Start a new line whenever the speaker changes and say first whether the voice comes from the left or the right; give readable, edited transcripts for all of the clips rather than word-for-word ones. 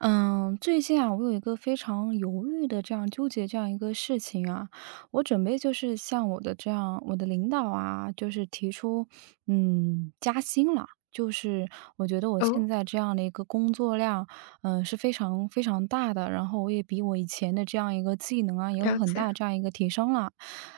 right: 嗯，最近啊，我有一个非常犹豫的这样纠结这样一个事情啊，我准备就是向我的这样我的领导啊，就是提出，加薪了。就是我觉得我
left: 哦，
right: 现在这样的一个工作量，是非常非常大的，然后我也比我以前的这样一个技能啊，也有
left: 了
right: 很
left: 解，
right: 大这样一个提升了，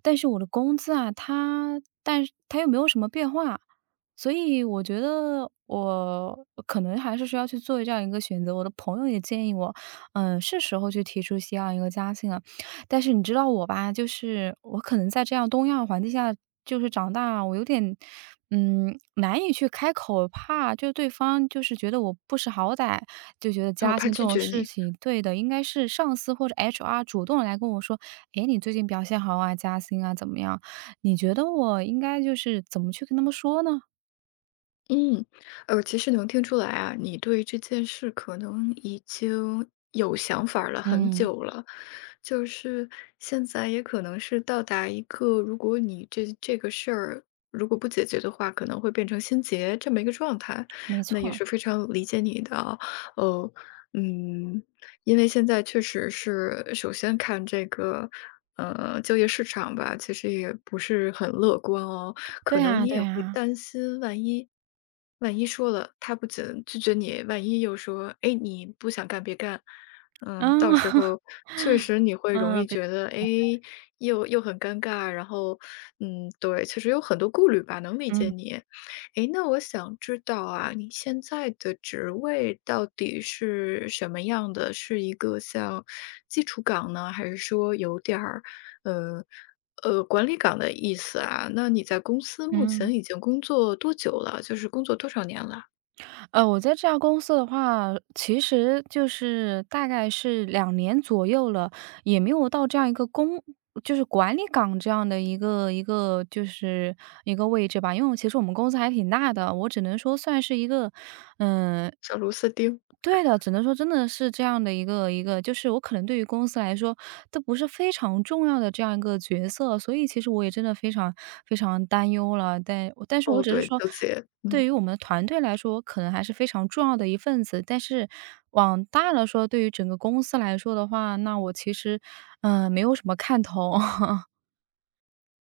right: 但是我的工资啊，它但是它又没有什么变化，所以我觉得我可能还是需要去做这样一个选择。我的朋友也建议我，是时候去提出西样一个加薪了。但是你知道我吧，就是我可能在这样东亚环境下就是长大，我有点，难以去开口，怕就对方就是觉得我不识好歹，就觉得
left: 那我
right: 加
left: 怕
right: 薪这
left: 拒
right: 种
left: 绝
right: 事
left: 你。
right: 情，对的，应该是上司或者 HR 主动来跟我说，诶，你最近表现好啊，加薪啊，怎么样？你觉得我应该就是怎么去跟他们说呢？
left: 嗯，其实能听出来啊，你对这件事可能已经有想法儿了很
right: 嗯，
left: 久了，就是现在也可能是到达一个，如果你这个事儿如果不解决的话，可能会变成心结这么一个状态，
right: 没
left: 那也
right: 错，
left: 是非常理解你的啊。呃，嗯，因为现在确实是首先看这个。呃，就业市场吧，其实也不是很乐观哦。可
right: 对
left: 能
right: 啊
left: 你
right: 对
left: 也会
right: 啊，
left: 担心，万一说了，他不仅拒绝你，万一又说，哎，你不想干别干，嗯，到
right: 嗯
left: 时候确 实你会容
right: 嗯，
left: 易
right: 比
left: 觉得，哎，又很尴尬，然后，嗯，对，确实有很多顾虑吧，能理解
right: 嗯
left: 你。哎，那我想知道啊，你现在的职位到底是什么样的？是一个像基础岗呢，还是说有点儿，呃？呃，管理岗的意思啊，那你在公司目
right: 嗯，
left: 前已经工作多久了？就是工作多少年了？
right: 我在这家公司的话，其实就是大概是两年左右了，也没有到这样一个公就是管理岗这样的一个就是一个位置吧。因为其实我们公司还挺大的，我只能说算是一个，嗯。
left: 小螺丝钉。
right: 对的，只能说真的是这样的一个就是我可能对于公司来说，都不是非常重要的这样一个角色，所以其实我也真的非常非常担忧了。但是我
left: 哦，
right: 只是
left: 对，
right: 说，
left: 纠结，
right: 对
left: 嗯。
right: 于我们的团队来说，我可能还是非常重要的一份子。但是往大了说，对于整个公司来说的话，那我其实，没有什么看头。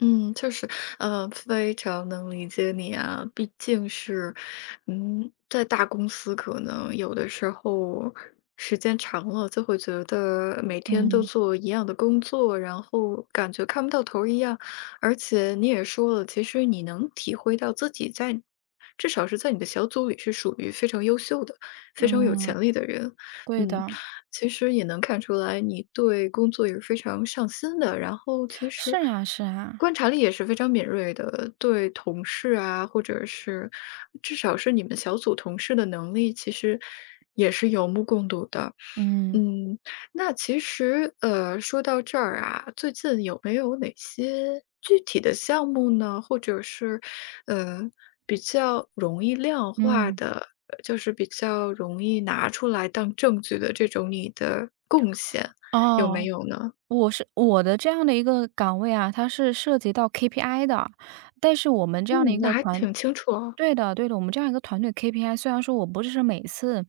left: 嗯，确实，呃，非常能理解你啊，毕竟是，嗯，在大公司可能有的时候时间长了就会觉得每天都
right: 嗯
left: 做一样的工作，然后感觉看不到头儿一样。而且你也说了，其实你能体会到自己在，至少是在你的小组里是属于非常优秀的、非常有
right: 嗯，
left: 潜力的人。
right: 对
left: 嗯，
right: 的，
left: 其实也能看出来你对工作也是非常上心的，然后其
right: 是
left: 实
right: 啊，是啊，
left: 观察力也是非常敏锐的，对同事啊，或者是至少是你们小组同事的能力，其实也是有目共睹的。
right: 嗯
left: 嗯，那其实，呃，说到这儿啊，最近有没有哪些具体的项目呢？或者是，呃，比较容易量化
right: 嗯。
left: 的，就是比较容易拿出来当证据的这种你的贡献，有没
right: 哦，
left: 有呢？
right: 我的这样的一个岗位啊，它是涉及到 KPI 的，但是我们这样的一
left: 嗯，那
right: 个
left: 还
right: 团
left: 挺清楚哦，
right: 对的，对的，我们这样一个团队 KPI,虽然说我不是每次，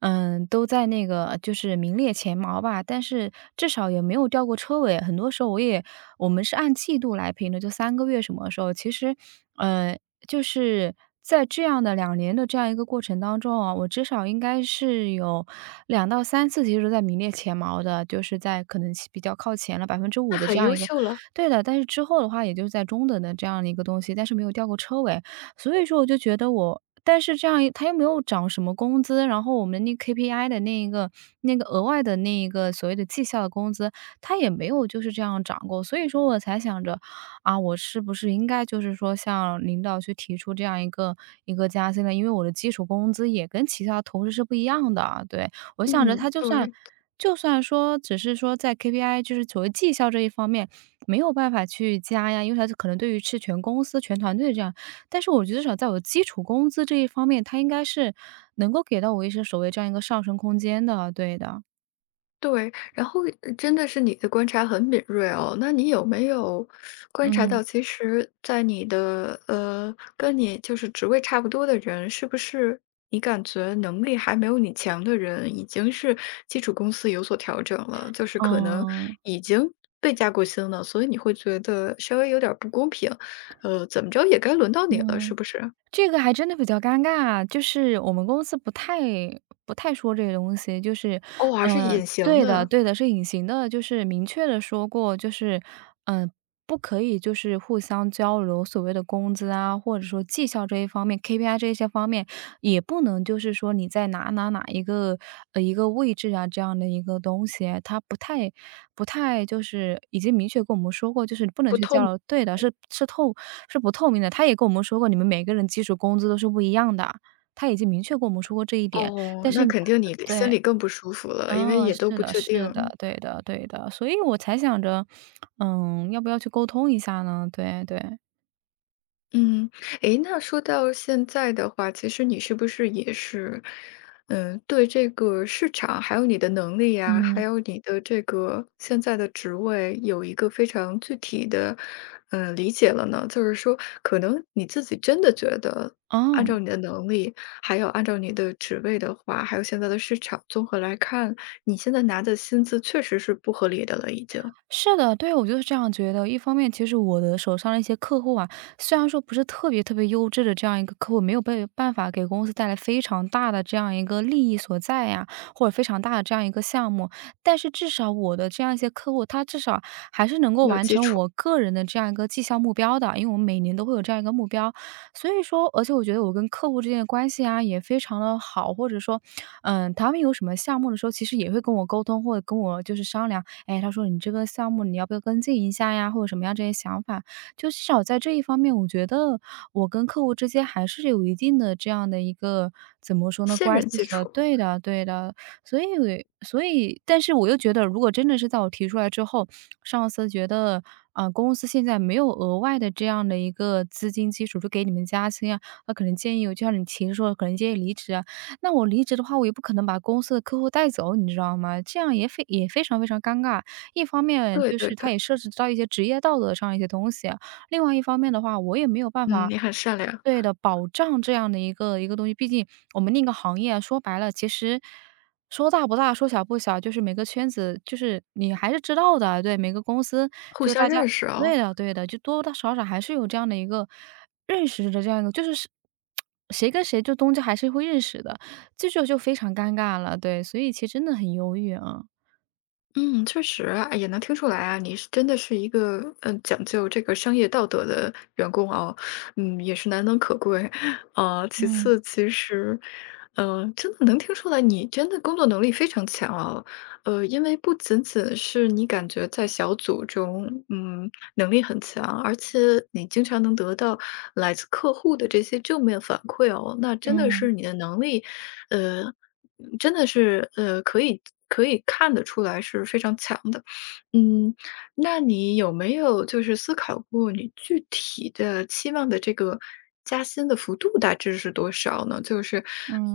right: 嗯，都在那个就是名列前茅吧，但是至少也没有掉过车尾。很多时候我也我们是按季度来评的，就三个月什么时候，其实，呃，就是在这样的两年的这样一个过程当中啊，我至少应该是有两到三次其实在名列前茅的，就是在可能比较靠前了5%
left: 那
right: 的这
left: 很
right: 样
left: 优
right: 一个，
left: 秀了。
right: 对的。但是之后的话，也就是在中等的这样的一个东西，但是没有掉过车尾。所以说我就觉得我但是这样一他又没有涨什么工资，然后我们那 KPI 的那一个那个额外的那一个所谓的绩效的工资，他也没有就是这样涨过。所以说我才想着，啊，我是不是应该就是说向领导去提出这样一个加薪呢？因为我的基础工资也跟其他同事是不一样的啊，对。我想着他
left: 嗯，
right: 就算
left: 对。
right: 说只是说在 KPI 就是所谓绩效这一方面没有办法去加呀，因为他是可能对于是全公司全团队这样，但是我觉得至少在我的基础工资这一方面，它应该是能够给到我一些所谓这样一个上升空间的，对的。
left: 对，然后真的是你的观察很敏锐哦。那你有没有观察
right: 嗯，
left: 到，其实，在你的跟你就是职位差不多的人，是不是你感觉能力还没有你强的人，已经是基础公司有所调整了，就是可能
right: 嗯，
left: 已经被加过薪了，所以你会觉得稍微有点儿不公平，呃，怎么着也该轮到你了，是
right: 嗯。
left: 不是？
right: 这个还真的比较尴尬，就是我们公司不太说这个东西，就是，
left: 哦，还是
right: 嗯，
left: 隐形
right: 对的
left: 的，
right: 对的，是隐形的，就是明确的说过，就是，嗯，不可以就是互相交流所谓的工资啊，或者说绩效这一方面，KPI 这些方面，也不能就是说你在哪哪哪一个一个位置啊，这样的一个东西，它不太就是已经明确跟我们说过，就是你不能
left: 不
right: 去
left: 透
right: 交
left: 明。
right: 流对的，是是透是不透明的。他也跟我们说过，你们每个人基础工资都是不一样的，他已经明确跟我们说过这一点。
left: 哦，
right: 但是
left: 那
right: 他
left: 肯定你心
right: 对，
left: 里更不舒服了，因为
right: 嗯，
left: 也都
right: 是
left: 不
right: 的
left: 确
right: 是的，
left: 定。
right: 对的对的，所以我才想着，要不要去沟通一下呢？对对，
left: 嗯，诶，那说到现在的话，其实你是不是也是，嗯，对这个市场，还有你的能力呀，还
right: 嗯，
left: 有你的这个现在的职位，有一个非常具体的，嗯，理解了呢？就是说，可能你自己真的觉得，按
right: 哦。
left: 照你的能力，还有按照你的职位的话，还有现在的市场，综合来看，你现在拿的薪资确实是不合理的了，已经
right: 是的，对，我就是这样觉得。一方面，其实我的手上的一些客户啊，虽然说不是特别特别优质的这样一个客户，没有被办法给公司带来非常大的这样一个利益所在呀，或者非常大的这样一个项目，但是至少我的这样一些客户，他至少还是能够
left: 有
right: 完
left: 基
right: 成
left: 础，
right: 我个人的这样一个绩效目标的，因为我们每年都会有这样一个目标。所以说，而且我觉得我跟客户之间的关系啊，也非常的好，或者说，他们有什么项目的时候，其实也会跟我沟通，或者跟我就是商量。哎，他说你这个项目你要不要跟进一下呀，或者什么样这些想法。就至少在这一方面，我觉得我跟客户之间还是有一定的这样的一个怎么说呢，
left: 先
right: 关
left: 人
right: 系
left: 基
right: 所
left: 础。
right: 对的对的。所以所以但是我又觉得，如果真的是在我提出来之后，上司觉得，啊，公司现在没有额外的这样的一个资金基础，就给你们加薪啊，那可能建议我就像你提示说，可能建议离职啊。那我离职的话，我也不可能把公司的客户带走，你知道吗？这样也非常非常尴尬。一方面
left: 对
right: 就
left: 对
right: 是它
left: 对，
right: 也涉及到一些职业道德上一些东西，另外一方面的话，我也没有办
left: 嗯，
right: 法
left: 你很善良。
right: 对的，保障这样的一个东西。毕竟我们那个行业说白了，其实说大不大，说小不小，就是每个圈子，就是你还是知道的，对，每个公司
left: 互
right: 就
left: 相
right: 大家
left: 认识哦，
right: 对的对的，就多多少少还是有这样的一个认识的这样一个，就是是 谁跟谁就东家还是会认识的。这就非常尴尬了，对，所以其实真的很犹豫啊。
left: 嗯，确实啊，也能听出来啊，你是真的是一个讲究这个商业道德的员工哦，嗯，也是难能可贵。呃，其
right: 嗯，
left: 次，其实，呃，真的能听出来你真的工作能力非常强哦，呃，因为不仅仅是你感觉在小组中，嗯，能力很强，而且你经常能得到来自客户的这些正面反馈哦，那真的
right: 嗯，
left: 是你的能力，呃，真的是可以看得出来是非常强的。嗯，那你有没有就是思考过你具体的期望的这个加薪的幅度大致是多少呢？就是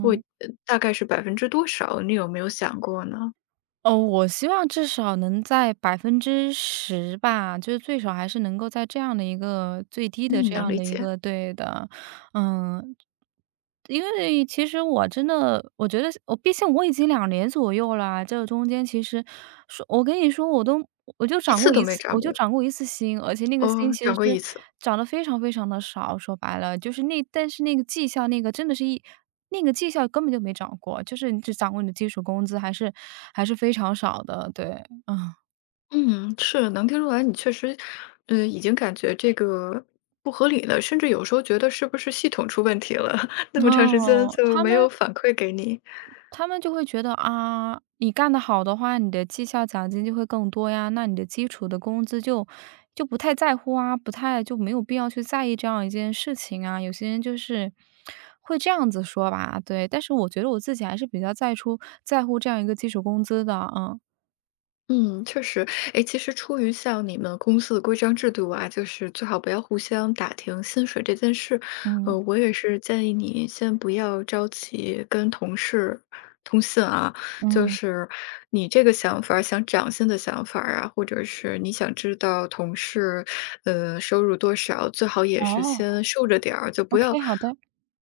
left: 会大概是百分之多少？你有没有想过呢？
right: 哦，我希望至少能在10%吧，就是最少还是能够在这样的一个最低的
left: 嗯，
right: 这
left: 能
right: 样
left: 理
right: 的一
left: 解，
right: 个对的。嗯，因为其实我真的，我觉得我毕竟我已经两年左右啦，这个中间其实说我跟你说我都
left: 一次都没涨
right: 我就
left: 过，
right: 涨过一次薪，而且那个薪
left: 哦，
right: 其实
left: 涨过
right: 是
left: 一次。
right: 长得非常非常的少，说白了，就是那但是那个绩效那个真的是一那个绩效根本就没涨过，就是你只涨过你的基础工资，还是非常少的，对，嗯。
left: 嗯，是，能听出来你确实，嗯，已经感觉这个不合理了，甚至有时候觉得是不是系统出问题了，那么长时间
right: 哦，
left: 就
right: 他
left: 没
right: 们
left: 有反馈给你。
right: 他们就会觉得啊，你干得好的话，你的绩效奖金就会更多呀，那你的基础的工资就不太在乎啊，不太就没有必要去在意这样一件事情啊。有些人就是会这样子说吧，对。但是我觉得我自己还是比较在乎这样一个基础工资的，嗯，
left: 嗯，确实，哎，其实出于像你们公司的规章制度啊，就是最好不要互相打听薪水这件事。
right: 嗯，
left: 呃，我也是建议你先不要着急跟同事通信啊，就
right: 嗯，
left: 是你这个想法儿想涨薪的想法儿啊，或者是你想知道同事收入多少，最好也是
right: 哦
left: 先竖着点儿，就不要。
right: ，OK,好的，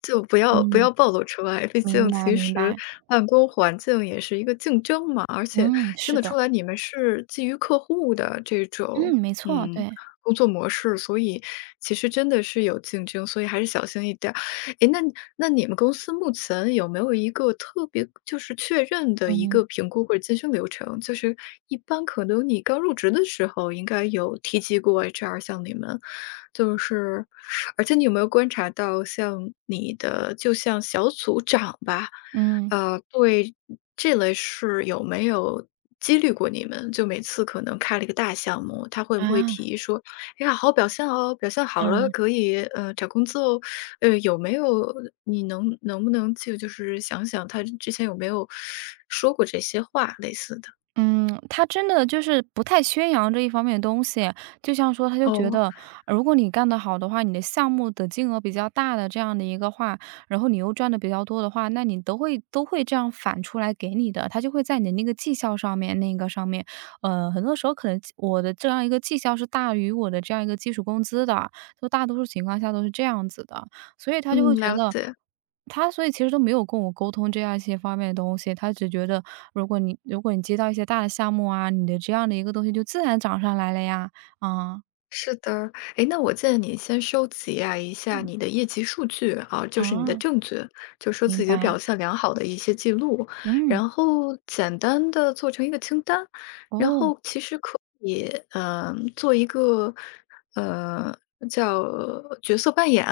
left: 就不要
right: 嗯，
left: 暴露出来，毕竟
right: 明白
left: 其
right: 明
left: 实
right: 白，
left: 办公环境也是一个竞争嘛，而且
right: 嗯，
left: 听
right: 是
left: 得
right: 的，
left: 出来你们是基于客户的这
right: 嗯，
left: 种，
right: 没错，
left: 嗯，
right: 对，
left: 工作模式，所以其实真的是有竞争，所以还是小心一点儿。诶，那你们公司目前有没有一个特别就是确认的一
right: 嗯，
left: 个评估或者晋升流程？就是一般可能你刚入职的时候应该有提及过 HR 向你们，就是而且你有没有观察到像你的就像小组长吧？
right: 嗯，
left: 呃，对这类事有没有激励过你们？就每次可能开了一个大项目，他会不会提
right: 啊，
left: 议说：“哎呀，好好表现哦，表现好了
right: 嗯。
left: 可以，呃，找工作哦。”呃，有没有你能能不能就是想想他之前有没有说过这些话，类似的？
right: 嗯，他真的就是不太宣扬这一方面的东西，就像说他就觉
left: 哦。
right: 得，如果你干得好的话，你的项目的金额比较大的这样的一个话，然后你又赚的比较多的话，那你都会这样返出来给你的，他就会在你的那个绩效上面那个上面，很多时候可能我的这样一个绩效是大于我的这样一个基础工资的，就大多数情况下都是这样子的。所以他就会
left: 嗯，
right: 觉
left: 了
right: 得
left: 解。
right: 他所以其实都没有跟我沟通这样一些方面的东西，他只觉得如果你接到一些大的项目啊，你的这样的一个东西就自然涨上来了呀。啊，
left: 是的，哎，那我建议你先收集啊一下你的业绩数据啊，就是你的
right: 嗯啊，
left: 证据，就说
right: 明
left: 自己的
right: 白，
left: 表现良好的一些记录，
right: 嗯，
left: 然后简单的做成一个清单，然
right: 哦，
left: 后其实可以嗯，做一个呃叫角色扮演，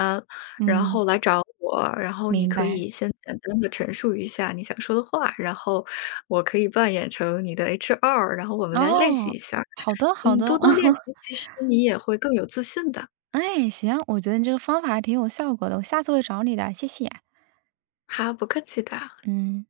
left: 然
right: 嗯，
left: 后来找我，然后你
right: 明
left: 可
right: 白，
left: 以先简单的陈述一下你想说的话，然后我可以扮演成你的 HR，然后我们来练习
right: 哦，
left: 一下。
right: 好的好
left: 嗯，
right: 的。
left: 多多练习，其实你也会更有自信的。
right: 哎，行，我觉得你这个方法还挺有效果的，我下次会找你的，谢谢。
left: 好，不客气的。
right: 嗯。